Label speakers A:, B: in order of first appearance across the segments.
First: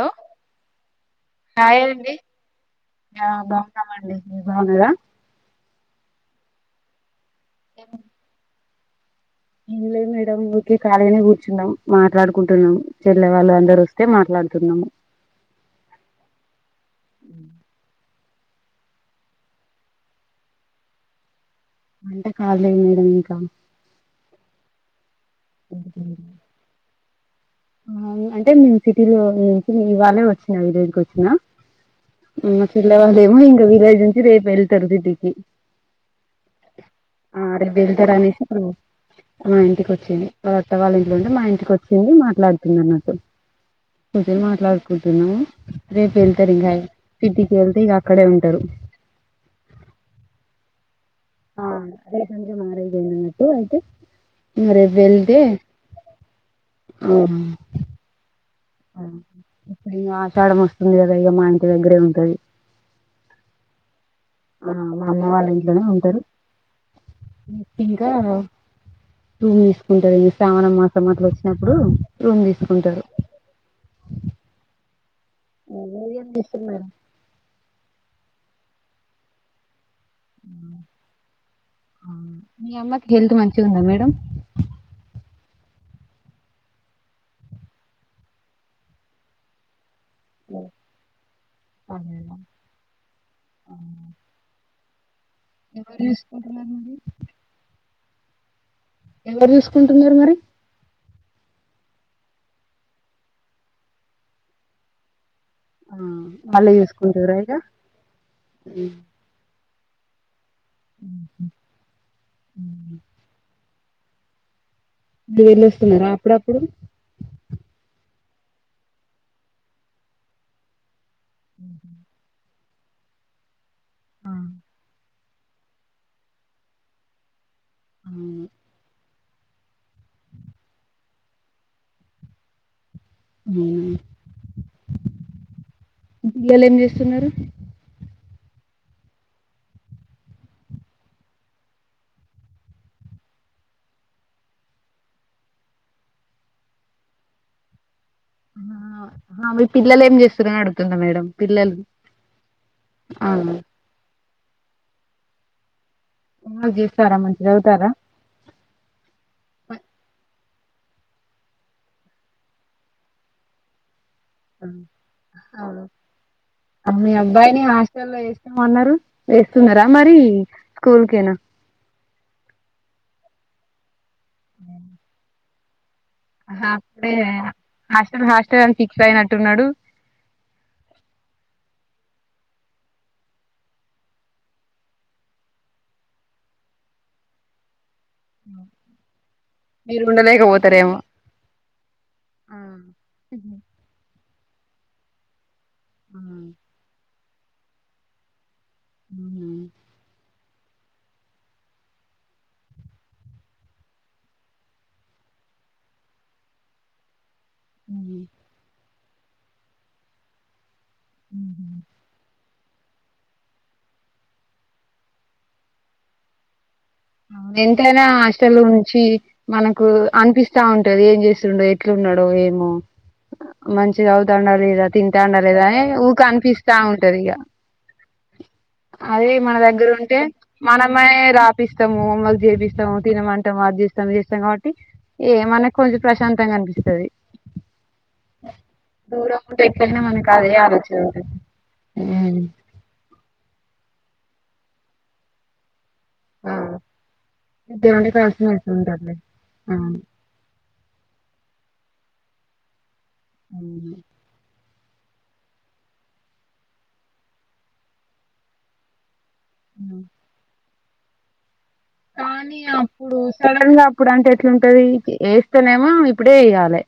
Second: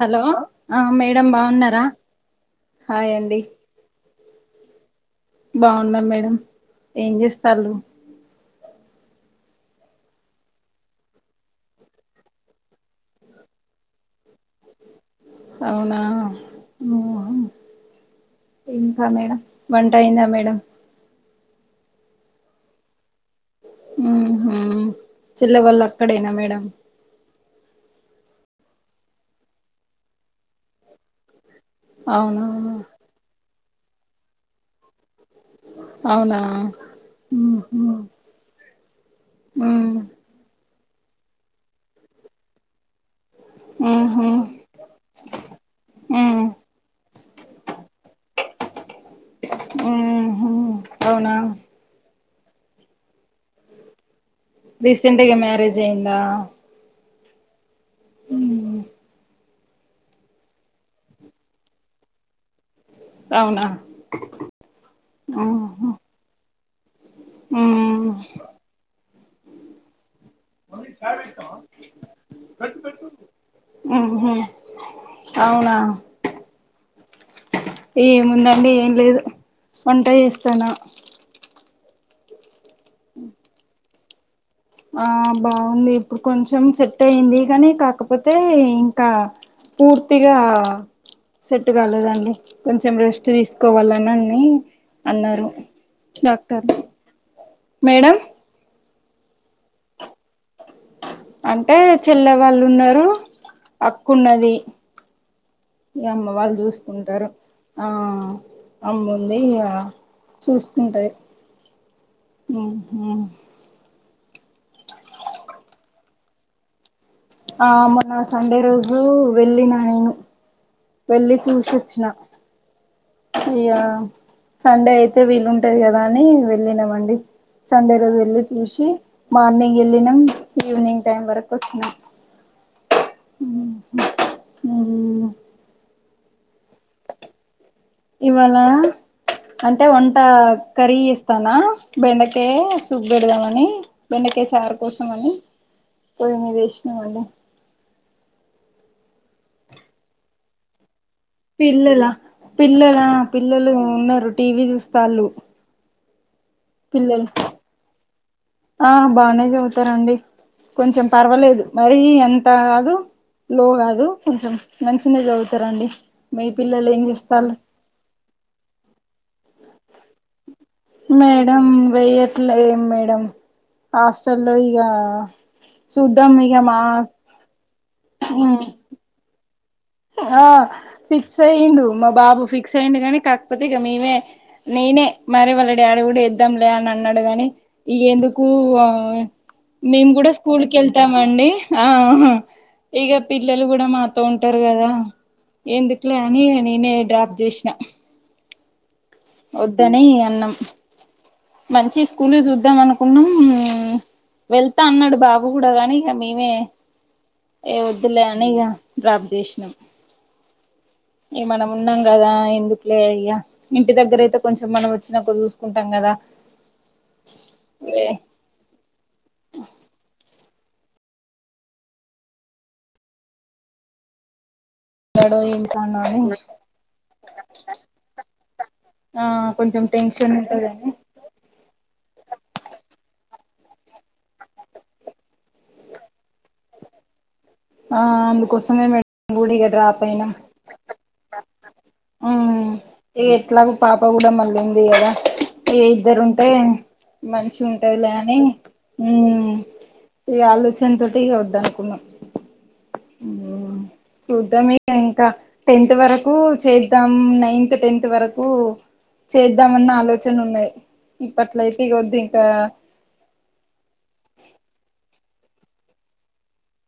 A: Hello madam బాగున్నారా hi అండి.
B: కామండి మీరు బావున్నారా.
A: బాగున్నామ్ మేడం ఏం చేస్తారు
B: ఏం లేదు మేడమ్. ఊరికే ఖాళీగనే కూర్చున్నాం మాట్లాడుకుంటున్నాము చెల్లే వాళ్ళు అందరూ వస్తే మాట్లాడుతున్నామ
A: అవునా ఉహు. ఇంకా మేడం వంట అయిందా మేడం.
B: వంట కాలేదు మేడం ఇంకా.
A: ఉహు చిల్లె వాళ్ళు అక్కడేన మేడం.
B: అంటే మేము సిటీలో నుంచి ఇవాళే వచ్చిన ఈ రోజుకి వచ్చిన.
A: అవునా
B: మా చెల్ల వల్లఏమో ఇంగా విలేజ్ నుంచి రేపు వెళ్తారు సిటీకి.
A: అవునా
B: ఆ ఆడ
A: ఉహు
B: దిగుతరనేసి అప్పుడు మా
A: ఉ
B: ఇంటికి ఓచ్చింది. వాళ్ళ అత్త వాళ్ళ ఇంట్లోంటే మా ఇంటికి వచ్చింది మాట్లాడుతుంది అన్నట్టు
A: ఉహు
B: కూచని మాట్లాడ్. కుంటున్నాం రేపు
A: ఉ
B: వెళ్తారు ఇంగా సిటీకి ఏళ్తే ఇంగ అక్కడే ఉంటారు.
A: ఉహు అవునా.
B: ఆ సజ్జల మ్యారేజే మరి అయితే. ఇంగ
A: రీసెంట్గా మ్యారేజ్ అయిందా.
B: ఆవునా.
A: ఉహు.
B: ఆ ఇగ ఆషాఢం ఓస్తుంది గదా ఇగ మా ఇంటి దగ్గరే ఉంటది.
A: అవునా.
B: ఆ మా అమ్మ వాళ్ళ ఇంట్లోనే
A: ఉహు
B: ఉంటారు ఇంకా. రూమ్ తీసుకుంటది శ్రావణం మాసం అట్ల ఓచ్చినప్పుడు రూమ్ తీసుకుంటారు.
A: ఉహు అవునా.
B: మీరేం చేస్తున్నారు
A: ఏముందండి ఏం లేదు వంట జేస్తన్న.
B: మీ అమ్మకి హెల్త్ మంచి ఉందా మేడం
A: ఆ బాగుంది ఇప్పుడు కొంచెం సెట్ అయింది కానీ కాకపోతే ఇంకా పూర్తిగా సెట్టు కాలేదండి కొంచెం రెస్ట్ తీసుకోవాలనిని అన్నారు
B: ఎవరు
A: డాక్టర్
B: చూసుకుంటున్నారు మరి
A: మేడం
B: ఎవరు చూసుకుంటున్నారు మరి
A: అంటే చెల్లె వాళ్ళున్నారు అక్కన్నది
B: ఆ
A: ఈగ అమ్మ వాళ్ళు
B: వాళ్ళే
A: చూసుకుంటరు
B: చూసుకుంటారా ఇగ
A: ఆ అమ్ము అదే ఇగ చూసుకుంటాది ఉ హు
B: మీ వెళ్ళొస్తున్నరా అప్పుడప్పుడు
A: ఆ మొన్న సండే రోజు వెళ్ళిన నేను వెళ్లి చూసోచ్చిన ఇయ్యా సండే అయితే వీలుుంటాది గాదా అని వెళ్ళినామండి సండే రోజు వెళ్ళి
B: అవును
A: చూసి మార్నింగ్ ఎళ్ళినాం ఈవినింగ్ టైం వరకు వచ్చినాం
B: ఉ
A: మ్మ్
B: పిల్లలు ఏం చేస్తున్నారు
A: ఇవాళ అంటే వంట కర్రీ ఇస్తాన బెండకేయా సూప్ పెడదామని బెండకాయ చారు కోసం అని పోయి మీద వేసినాంమండి
B: ఆ మీ పిల్లలు ఏం చేస్తుారని అడుగుతున్నా మేడం పిల్లలు
A: పిల్లలా పిల్లలా ఆ పిల్లలు ఉన్నరు టీవీ చూస్తళ్ళు
B: హోంవర్క్ జస్తారా మంచిగా చదువుతారా
A: ఆ బాగానే చదువుతారండి కొంచెం పర్వాలేదు మరి ఎంత గాదు లో గాదు కొంచెం మంచినే చదువుతారండి మీ పిల్లలు
B: ఆ
A: ఏం
B: మీ
A: జేస్తళ్ళు
B: అబ్బాయిని హాస్టల్లో ఏస్తమన్నరు ఏస్తున్నారా మరి స్కూల్కేనా
A: మేడం వెయట్లే మేడం హాస్టల్లో ఇగా సూద్దం
B: ఆహా,
A: ఇగమా
B: అప్పుడే హాస్టల్ హాస్టల్ అని ఫిక్స్ అయినట్టున్నడు
A: ఆ ఫిక్స్ అయ్యండు మా బాబు ఫిక్స్ అయ్యండు కానీ కాకపోతే ఇక మేమే నేనే మరి వాళ్ళడాడీ గూడ ఏద్దాంలే అని అన్నాడు గాని ఇగ ఎందుకు స్కూలా
B: మీరు
A: మేము కూడ
B: ఉండలేకపోతారేమో
A: స్కూల్కెళ్తామండి ఆ హా
B: ఆ
A: ఇక
B: ఉహు
A: పిల్లలు గూడా మాతో ఉంటారు కదా ఎందుకులే
B: ఆ
A: అని ఇగ నేనే డ్రాప్ జేసినా
B: అవునా
A: ఓద్దనే అన్నం మంచి స్కూల్ చూద్దాం అనుకున్నాం వెళ్తా అన్నడు బాబు గుడా గాని ఇగ నేనే ఏ వద్దులే అని ఇక డ్రాప్ చేసినాం ఇక
B: ఉమ్.
A: మనం ఉన్నాం కదా ఎందుకులే ఇగ ఇంటి దగ్గర అయితే కొంచెం మనం ఓచ్చినప్పుడు చూసుకుంటాం కదా
B: ఎంత్లానా హాష్ స్ట్ల్ నుంచి మనకు అనిపిస్తా ఉంటాది ఏం జేసుడో ఎట్లు ఉండడో ఏమో మంచిగా చదువుతండా లేదా
A: ఏడో
B: తింటాండా లేదా ఏ
A: ఏంకానో అని
B: ఊకె అనిపిస్తా ఉంటాది ఇగా
A: ఆ
B: అదే మన
A: కొంచెం
B: దగ్గరుంటే
A: టెన్షన్ ఉంటదని
B: మనమే రా ఇస్తము హోమ్ వర్క్ చేపిస్తాము తినమంటాము అది చేస్తాము చేస్తాం కాబట్టి ఏమన్న కొంచెం ప్రశాంతంగా అనిపిస్తది
A: ఆ అందుకోసమే మేడం
B: దూరం
A: కూడా
B: ఉంటే
A: ఇగ
B: ఎట్లైనా
A: డ్రాప్
B: మనకి
A: అయినాం
B: అదే ఆలోచన ఉంట హ్మ్
A: ఉమ్ ఇగ ఎట్లాగో పాప కూడా మళ్ళ ఉంది కదా ఏ ఇద్దరు ఉంటే
B: ఆ
A: మంచిగ ఉంటదిలే
B: ఇద్దరుంటే
A: అని
B: కలిసిమెలిసి ఉంటారులే అవును
A: ఈ ఆలోచనతోటి ఇగ వద్ అనుకున్నం
B: అవు
A: చూద్దాం ఇగ ఇంక టెన్త్ వరకు చేద్దాం నైన్త్ టెన్త్ వరకు చేద్దామన్న ఆలోచన ఉన్నాయి ఇప్పట్లయితే ఇగోద్ది ఇంకా
B: ఇప్పుడు సడన్ గా అప్పుడు అంటే ఎట్లుంటది ఏస్తేనేమో ఇప్పుడే ఏయ్యాలి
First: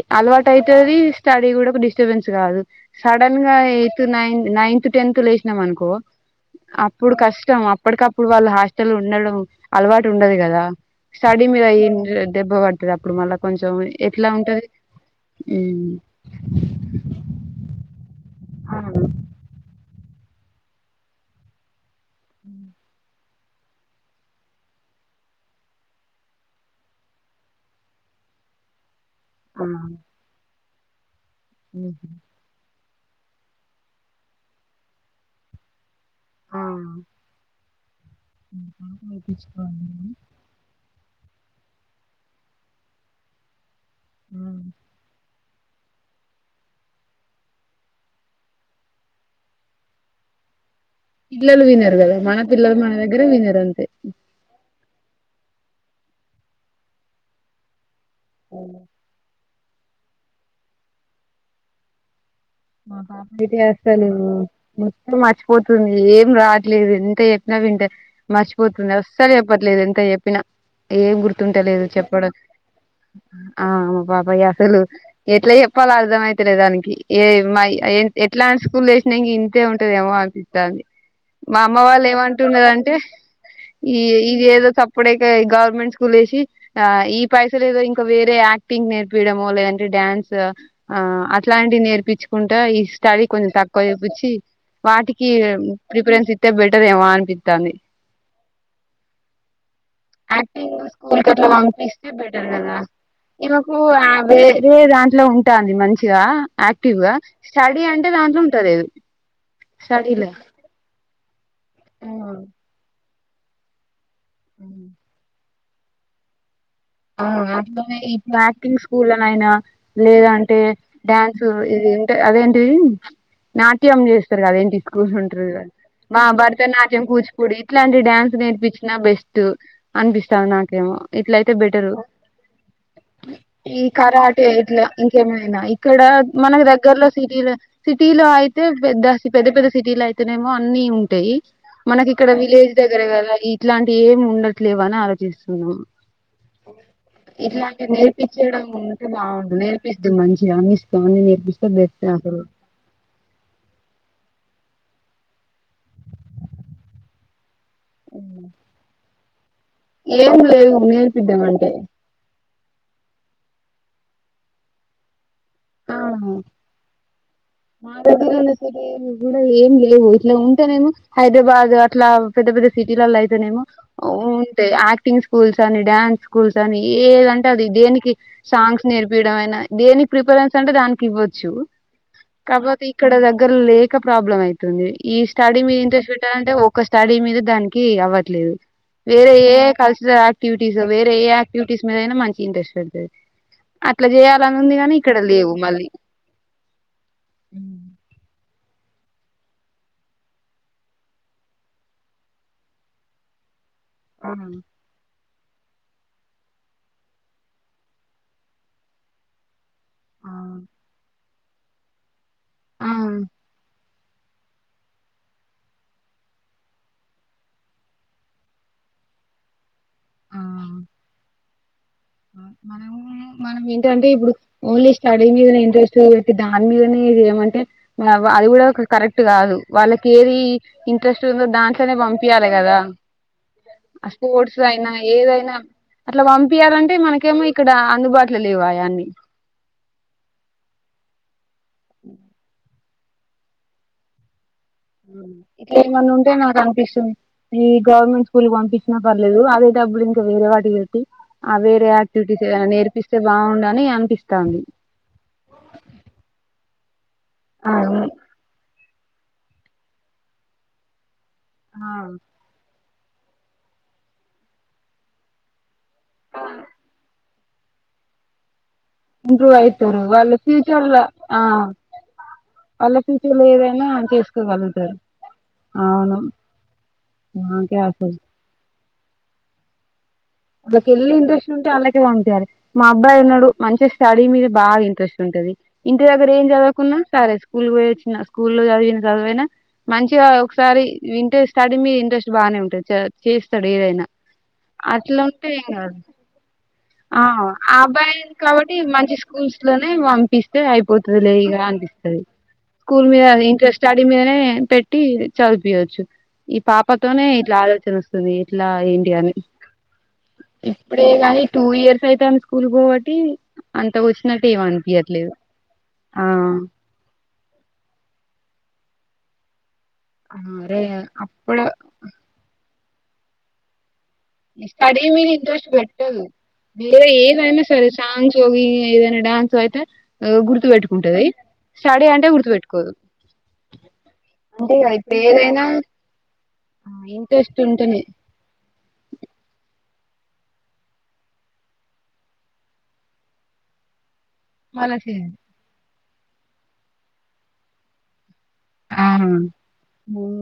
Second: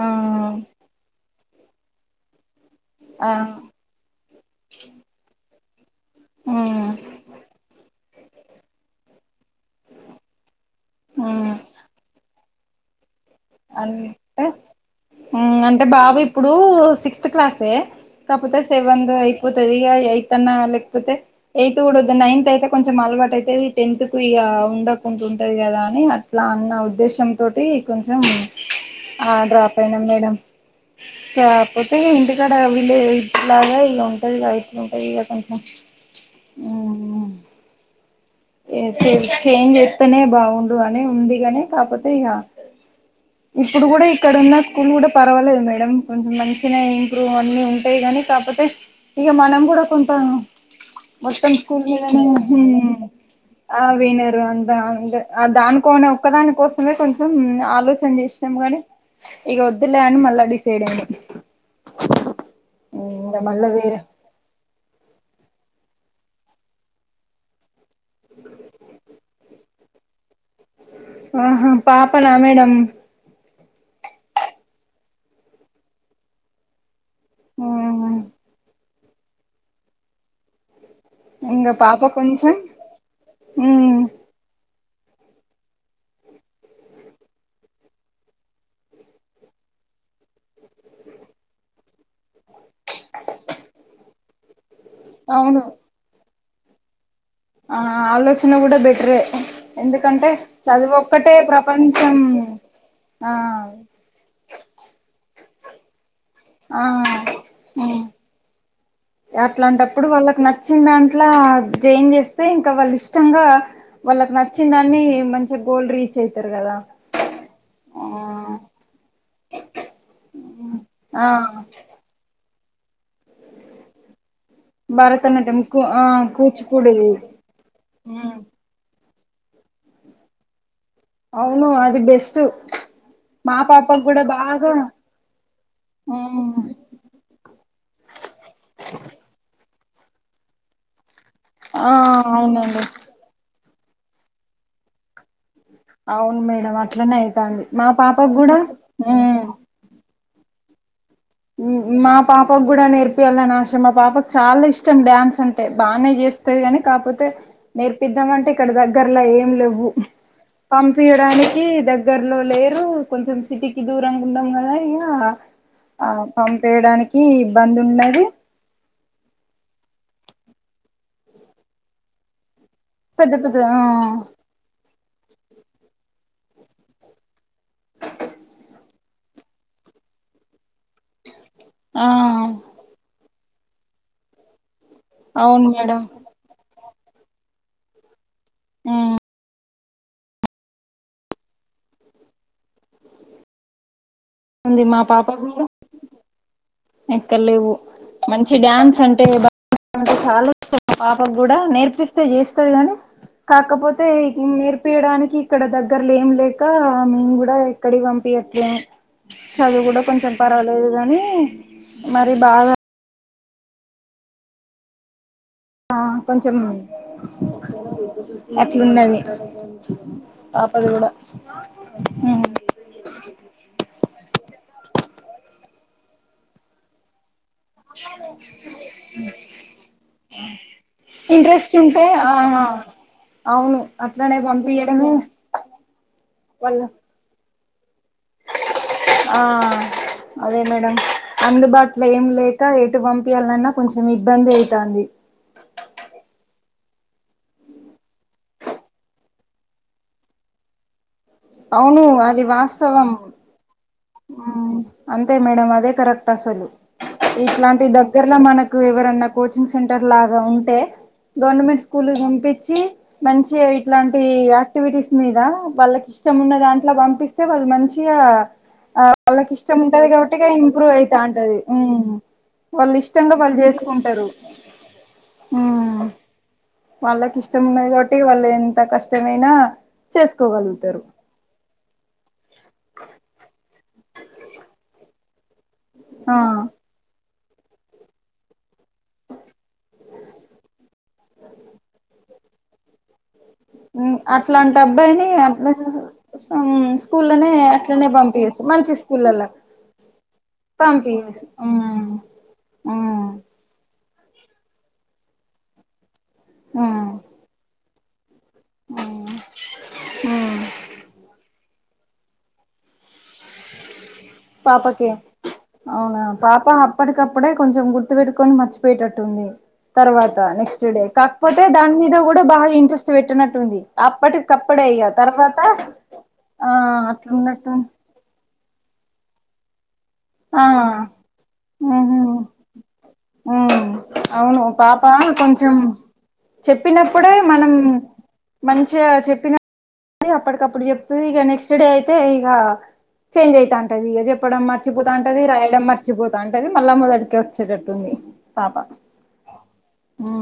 A: ఆ
B: అలవాటు అయితది స్టడీ కూడా ఒక డిస్టర్బెన్స్ కాదు
A: ఆ
B: సడన్ గా అయి తు నై నైన్త్ టెన్త్ లో వేసినమనుకో
A: ఉమ్
B: అప్ ఇప్పుడు కష్టం అప్పటికప్పుడు వాళ్ళు హాస్టల్ ఉండడు అలవాటు ఉండదు కదా స్టడీ
A: ఉమ్
B: మీదయిన్ దెబ్బ పడతది అప్పుడు మళ్ళా కొంచెం ఎట్లా
A: అంటే
B: ఉంటది
A: హ్మ్ అంటే
B: ఉమ్,
A: బాబు ఇప్పుడు సిక్స్ సిస్త్ క్లాసే కాకపోతే
B: అవును.
A: సెవెద్ అయిపోతది ఇగ ఎయిత్ అన్న లేకపోతే ఎయిత్ కూడవద్దు నైన్త్ అయితే కొంచెం అలవాటు అయితది టెన్త్ కు ఇగ ఉండకుంటది కదా అని అట్లా అన్న ఉద్దేశ్యం తోటి కొం ఆ డ్రాప్ అయినాం మేడం కాపోతే ఇంటి ఇక్కడ వీళ్ళ ఇట్లగా ఇలా ఉంటది ఇట్లు ఉంటది ఇగ కొంచెం
B: ఆ
A: మ్మ్ చేంజ్ చేస్తేనే బాగుండు అని ఉందిగాని కాపోతే ఇగ ఇప్పుడు కూడ ఇక్కడ ఉన్న స్కూల్ కూడా పర్వాలేదు మేడం కొంచెం మంచిగనే ఇంప్రూవ్ అన్ని ఉంటాయి గానీ కాపోతే ఇగ మనం కూడా కొంటాం మొత్తం
B: పిల్లలు
A: స్కూల్
B: వినరు కదా
A: మీదనే హ్మ్
B: మన
A: హు
B: పిల్లలు మన దగ్గర వినరు అంతే
A: ఆ పోయినారు అం ద ఆ దానికోనే ఒక్కదాని కోసమే కొంచెం ఆలోచన చేసినాం గానీ ఇగ వద్దులే అని మళ్ళా డిసైడ్ అయినాం
B: ఆహా
A: ఇంకా మళ్ళా
B: [unintelligible]
A: వేరే
B: వస్తలేవు మొత్తం మర్చిపోతుంది ఏం రాట్లేదు ఎంత చెప్పినా వింటే మర్చిపోతుంది అస్సలు చెప్పట్లేదు ఎంత చెప్పినా ఏం గుర్తుంటా
A: ఆహా
B: లేదు చెప్పడం
A: పాపనా మేడం
B: ఆ బాబయ్య అసలు ఎట్లా చెప్పాల అర్థంమయితలేదానికి మై ఎట్లాంటి స్కూల్ వేసినా ఇంగ ఇంతే ఉంటదేమో అనిపిస్తాంది మా
A: ఇంకా
B: అమ్మ
A: పాప
B: వాళ్ళు
A: కొంచెం
B: ఏమంటున్నరంటే ఈ ఈ ఏదో సప్పుడికే గవర్నమెంట్ స్కూల్ ఏసి ఆ ఈ పైసలు ఏదో ఇంకా వేరే యాక్టింగ్ నేర్పియడమో లేదంటే డ్యాన్స్ ఆ అట్లాంటివి నేర్పిచ్ కుంటా ఈ స్టడీ కొంచెం తక్కువ చూపించి వాటికి
A: అవును
B: ప్రిఫరన్స్ ఇస్తే బెటర్ ఏమో అనిపి
A: ఆ ఆలోచన కూడా బెటరే ఎందుకంటే చదువు ఒక్కటే ప్రపం
B: ఇస్తే బెటర్ కదా ఈ మకు ఆ వేర్ వేర్ ఆ ఇట్లో ఉంటాంది మంచిగా
A: ఆ
B: యాక్టివ్ గా స్టడీ అంటే దాంట్లో ఉంటలేదు
A: అట్లాంటప్పుడు
B: స్టడీలే
A: వాళ్ళకి నచ్చిన దాంట్లా జైన్ చేస్తే ఇంకా వాళ్ళ ఇష్టంగా వాళ్ళకి నచ్చిన దాన్ని మం గోల్ రీచ్ అయితారు కదా
B: అ
A: ఆ
B: ఇప్పుడు యాక్టింగ్ స్కూల్న నైనా లేదంటే
A: ఆ
B: డ్యాన్స్ ఇ అదేంటి నాట్యం చేస్తారు గా అదేంట్ తీసుకు ఉంట్రు
A: భరతనాట్యం
B: క
A: కు ఆ
B: మా భరత
A: కూచిపూడి
B: నాట్యం కూచిపూడి ఇట్లాంటి డ్యాన్స్
A: ఉమ్
B: నేర్పించినా బెస్ టు అనిపిస్తాది నాకేమో ఇట్లయితే
A: అవును
B: బెటరు
A: అది బెస్టు
B: ఈ కరాటే ఇట్లా ఇంకేమైనా ఇక్కడ
A: ఆ
B: మనకి దగ్గర్లో సిటీలో సిటీలో అయితే పెద్ద పెద్ద పెద్ద సిటీలో అయితేనేమో అన్నీ ఉంటాయి
A: ఆ
B: మనకి ఇక్కడ విలేజ్
A: అవునండి
B: దగ్గర కదా ఇట్లాంటి ఏమి ఉండట్లేవు అని ఆలోచిస్తున్నాం
A: అవున్ మే
B: ఇట్లాంటి నేర్పించడం ఉంటే
A: ఉమ్
B: బాగుండు నేర్పిస్తే మంచిగా అని ఇస్తా అని నేర్ప్ ఇస్తే బెస్టే
A: మా
B: అప్పుడు
A: పాపకు కూడా నేర్పియాలని ఆశ మా పాపకు చాలా ఇష్టం డ్యాన్స్ అంటే బాగానే చేస్తది కాని కాకపోతే నేర్పిద్దామ అంటే ఇక్కడ దగ్గర్లా ఏం లేవు
B: ఏం లేదు
A: పంపియడానికి
B: నేర్పిద్దామంటే
A: దగ్ గ్గర్లో లేరు కొంచెం సిటీకి దూరంగా ఉన్నాం కదా ఇంగ ఆ పంపేయడానికి ఇబ్బంది
B: మా
A: ఉన్నది
B: దగ్గర ఉన్న కూడా ఏం లేవు ఇట్లా ఉంటే నేను హైదరాబాద్ అట్లా పెద్ద పెద్ద సిటీల
A: పెద్ద
B: అయితే
A: పెద్ద
B: నేమో
A: ఆ
B: ఉంటే ఆక్టింగ్స్ స్కూల్స్ అని డ్యాన్స్ స్కూల్స్ అని ఏదంటే అది దేనికి సాంగ్స్ నేర్పియడంమైనా దేనికి ప్రిపరెన్స్ అంటే దానికి ఇవ్వచ్చు
A: ఆ
B: కాపోతే ఇక్కడ దగ్గర లేక ప్రాబ్లం అయితుంది ఈ స్టడీ
A: అవును
B: మీద
A: మేడం
B: ఇంట్రెస్ట్ పెట్టాలంటే ఒక స్టడీ మీద దానికి అవ్వద్ ట్లేదు
A: ఉమ్
B: వేరే ఏ కల్చరల్ ఆక్ క్టీస్ వేరే ఏ యాక్టివిటీస్ మీద అయినా మంచి ఇంట్రెస్ట్ వస్తది అట్లా చేయాలని ఉంది గానీ
A: మా
B: ఇక్కడ
A: పాప
B: లేవు
A: కూడా
B: మళ్ళీ
A: ఎక్కడ లేవు మంచి డ్యాన్స్ అంటే బా అంటే చాలా ఇష్టం పాపకు కూడా నేర్పిస్తే చేస్తది కాని కాకపోతే
B: ఆ
A: నేర్ప్ పంపీయడానికి ఇక్కడ దగ్గరలే ఏం లేక మేము కూడా ఎక్కడ పంపీయట్లేము చదువు కూడా కొంచెం పర్వాలేదు గాని మరి బాగా
B: ఆ
A: ఆ కొంచెం అట్లున్నది
B: ఆ
A: పాపది కూడా
B: మనం మనం ఏంటంటే ఇప్పుడు ఓన్లీ స్టడీ మీద ఇంట్రెస్ట్ పెట్టి దాని మీదనే ఇది ఏమంటే అది కూడా కరెక్ట్ కాదు వాళ్ళకి ఏది ఇంట్రెస్ట్ ఉందో దాని ట్లేనే
A: ఉంటే ఆ
B: పంపియాలి కదా?
A: అవును అట్లనే
B: స్పోర్ట్స్ అయినా
A: పంపియడమే
B: ఏదైనా అట్లా
A: వాళ్ళ
B: పంపియాలంటే మనకేమో ఇక్కడ అందుబాట్లో లేవాయన్నీ
A: ఆ అదే మేడం అందుబాట్లో ఏం లేక ఎటు పంప్ పియాల్నన్న కొంచెం ఇబ్బంది అయితాంది
B: ఇట్లా ఏమన్నా ఉంటే నాకు అనిపిస్తుంది ఈ గవర్నమెంట్ స్కూల్ పంపించినా పర్లేదు అదే డబ్బులు ఇంకా వేరే వాటికి పెట్టి ఆ వేరే
A: అవును
B: యాక్టివిటీస్ ఏవైనా నేర్పిస్తే బాగుండ అని అనిపిస్
A: ఆ అంతే మేడం అదే కరెక్ట్ అసలు ఇట్లాంటి
B: అవును.
A: దగ్గర ఇలా మనకు ఎవరన్నా కోచింగ్ సెంటర్ లాగా ఉంటే గవర్నమెంట్
B: ఆ
A: స్కూల్ కి పంపిచ్చి మంచి ఇట్లాంటి యాక్టివిటీస్ మీద వాళ్ళకి ఇష్టంమున్న దాంట్లో పంపిస్ పోదల్ మంచిగా ఆ వాళ్ళకి
B: ఇంప్రూవ్
A: ఇష్టం
B: అయితారు
A: ఉంటది
B: వాళ్ళ
A: కాబట్టి ఇంప్రూవ్
B: ఫ్యూచర్ల ఆ
A: అయితంటది వాళ్ళు
B: వాళ్ళ
A: ఇష్టంగా
B: ఫ్యూచర్ లో
A: వాళ్ళు
B: ఏదైనా
A: చేసుకుంటారు.
B: చేసుకోగలుగుతారు అవును
A: వాళ్ళకి ఇష్టం
B: నాకే
A: ఉన్నది
B: అసలు
A: కాబట్టే వాళ్ళు ఎంత కష్టమైనా
B: అడి
A: చేసుకోగలుగుతారు
B: పెళ్లేంటి వుంటే వాళ్ళకే ఉంటారు మా అబ్బాయి ఉన్నాడు మంచి స్టడీ మీద బాగా ఇంట్రెస్ట్ ఉంటది. ఇంటి దగ్గర
A: ఆ
B: ఏం చదువుకున్నా సరే స్కూల్ పోయోచ్చిన స్కూల్లో చదివిన చదువైనా మంచిగా ఒకసారి వింటే స్టడి మీద ఇంట్రెస్ట్ బాగానే ఉంటది చేస్తాడు ఏదైనా
A: అట్లాంటి
B: అట్లా
A: అబ్బాయిని
B: ఉంటే
A: అబ్
B: ఏం కాదు ఆ అబ్బాయి కాబట్టి మంచి
A: స్కూల్లా
B: స్కూల్స్ లోనే పంపిస్తే అయిపోత
A: పంపియచ్చు
B: అంతేలేగా
A: ఉమ్
B: అనిపిస్తాది స్కూల్
A: ఉమ్
B: మీద ఇంట్రెస్ట్ స్టడి మీదనే పెట్టి చదిపియోచ్చు ఈ
A: ఉమ్
B: పాపతోనే ఇట్లా ఆలోచన వస్తుంది. ఎట్ల ఏం
A: ఉమ్
B: చేయాలి
A: ఉమ్
B: ఇప్పుడే గానీ టూ ఇయర్స్ అయితాంది స్కూల్ పోబట్టి అంత వచ్చినట్టు ఏమి
A: పాపకి
B: అనిపించట్లేదు
A: అవునా
B: ఆ
A: పాప అప్పటికప్పుడే కొంచెం గుర్తు పెట్టుకొని మర్చిపోయేటట్టుంది. తర్వాత
B: అరే
A: నెక్స్ట్ డే కాకపోతే
B: అప్పుడు
A: దాని మీద కూడా బాగా ఇంట్రెస్ట్ పెట్టినట్టు ఉంది అప్పటి
B: స్టడీ మీద ఇంట్రెస్ట్ పెట్టదు
A: ఆ
B: వేరే ఏదైనా
A: అట్లున్నట్టు
B: సరె డాన్స్ ఏదైనా డాన్స్ అయితే
A: ఆ
B: గుర్తు పెట్టుకుంటది. స్టడీ
A: ఉహు
B: అంటే గుర్తుపెట్టుకోదు
A: ఉ అవును పాప
B: ఇప్పుడు ఏదైనా
A: కొంచెం చెప్పినప్పుడే
B: ఇంట్రెస్ట్
A: మనం
B: ఉంటేనే
A: మంచిగ చెప్పిన అప్పటికప్పుడు చెప్తుది ఇక నెక్స్ట్ డే అయితే ఇక చేంజ్ అయితా ఉంటది ఇక చెప్ చెప్పడం
B: మళ్ళ
A: మర్చిపోతాంటది రాయడం మర్చిపోతాంటది మళ్ళా మొదటికె వచ్చేటట్టుంది. పాప
B: ఆ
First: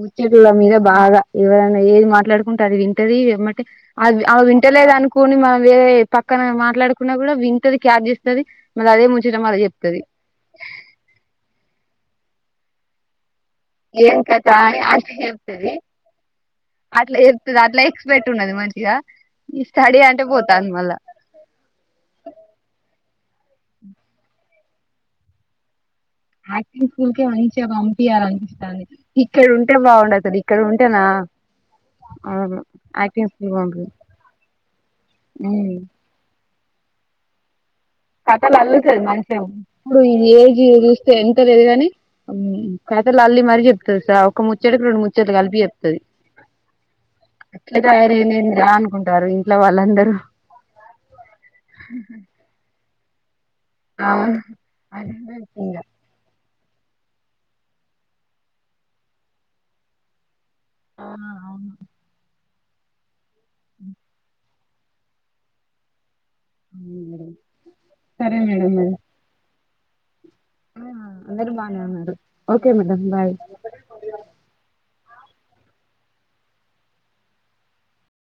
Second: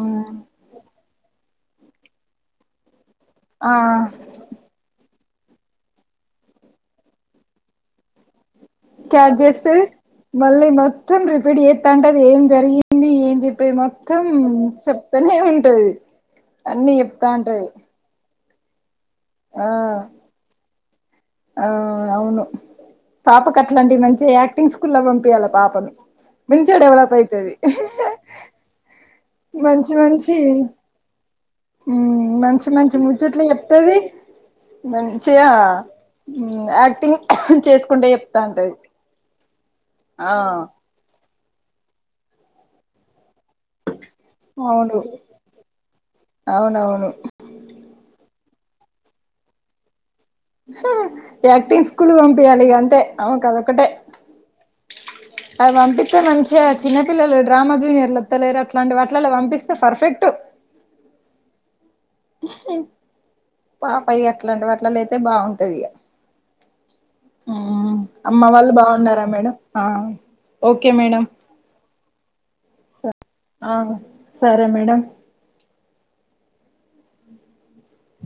B: ముచ్చేతుళ మీద బాగా ఎవరైనా ఏది మాట్లాడుకుంటే అది వింటది ఏమ్మటే
A: ఆ
B: అ అ వింటలేదనుకో పోని మనం వేరే పక్కన మాట్లాడుకున్నా కూడా వింటది క్యాచ్ చేస్తది మరి అదే ముచ్చట
A: క్యాచ్
B: మళ్ళా
A: చేస్తది
B: చెప్తది.
A: మళ్ళీ మొత్తం రిపీట్ చేత్తంటది ఏం జరిగింది ఏం చె ప్తే
B: ఏం
A: మొత్తం
B: కథ అని అట్లా
A: చెప్తూనే
B: చెప్తది
A: ఉంటది అన్ని చెప్తాంటది.
B: పెట్టున్నది మంచిగా ఈ స్టడీ అంటే పోతాంది మళ్ళా
A: ఆ అవును పాపకు అట్లాంటి మంచిగా యాక్టింగ్ స్కూల్ల కి పంపియాలి పాపని
B: యాక్టింగ్ స్కూల్కే మంచిగా పంపియాలనిపిస్తాంది. ఇక్కడ ఉంటే బాగుండసలు ఇక్కడ ఉంటేనా
A: ఉ
B: అవును
A: మంచి మంచి
B: యాక్టింగ్
A: ముచ్చుట్లు
B: స్కూల్
A: చెప్తది మంచిగ
B: పంపి
A: యాక్టింగ్ చేసు
B: కథలు అల్లుతది మంచిగా ఇప్పుడు
A: ఆ
B: ఏజ్ ఎది ఎంత లేదు కని ఖాతలు అల్లి మరి చే తెల్సా ఒక ముచ్చడికి
A: అవును
B: రెండు ముచ్చట్లు కలిపి చెప్తది
A: అవునవును
B: ఇట్ల తయారైయెంఏందిరా అనుకుంటారు ఇంట్లో వాళ్ళందరూ
A: హ యాక్టింగ్ స్కూల్ పంపియలి ఇక అంతే ఆమెకదోక్కటే
B: అవును అదేంగా
A: [unintelligible] స్తే మంచిగా చిన్నపిల్లలు డ్రామా జూనియర్లు వత్తాలేర అట్లాంటి వాట్లలా పంపిస్తే పర్ఫెక్ట్.
B: అవున అవును
A: పాప ఇగ అట్లాంటి వాట్లయితే బాగుంటది ఇగ ఆ
B: సరే
A: అమ్మ
B: మేడం
A: వాళ్ళు బాగున్నారా మేడం ఆ ఓకే మేడం
B: అందరు బానే ఉన్నారు ఓకే మేడమ్ బాయ్
A: ఆ సరే మేడమ్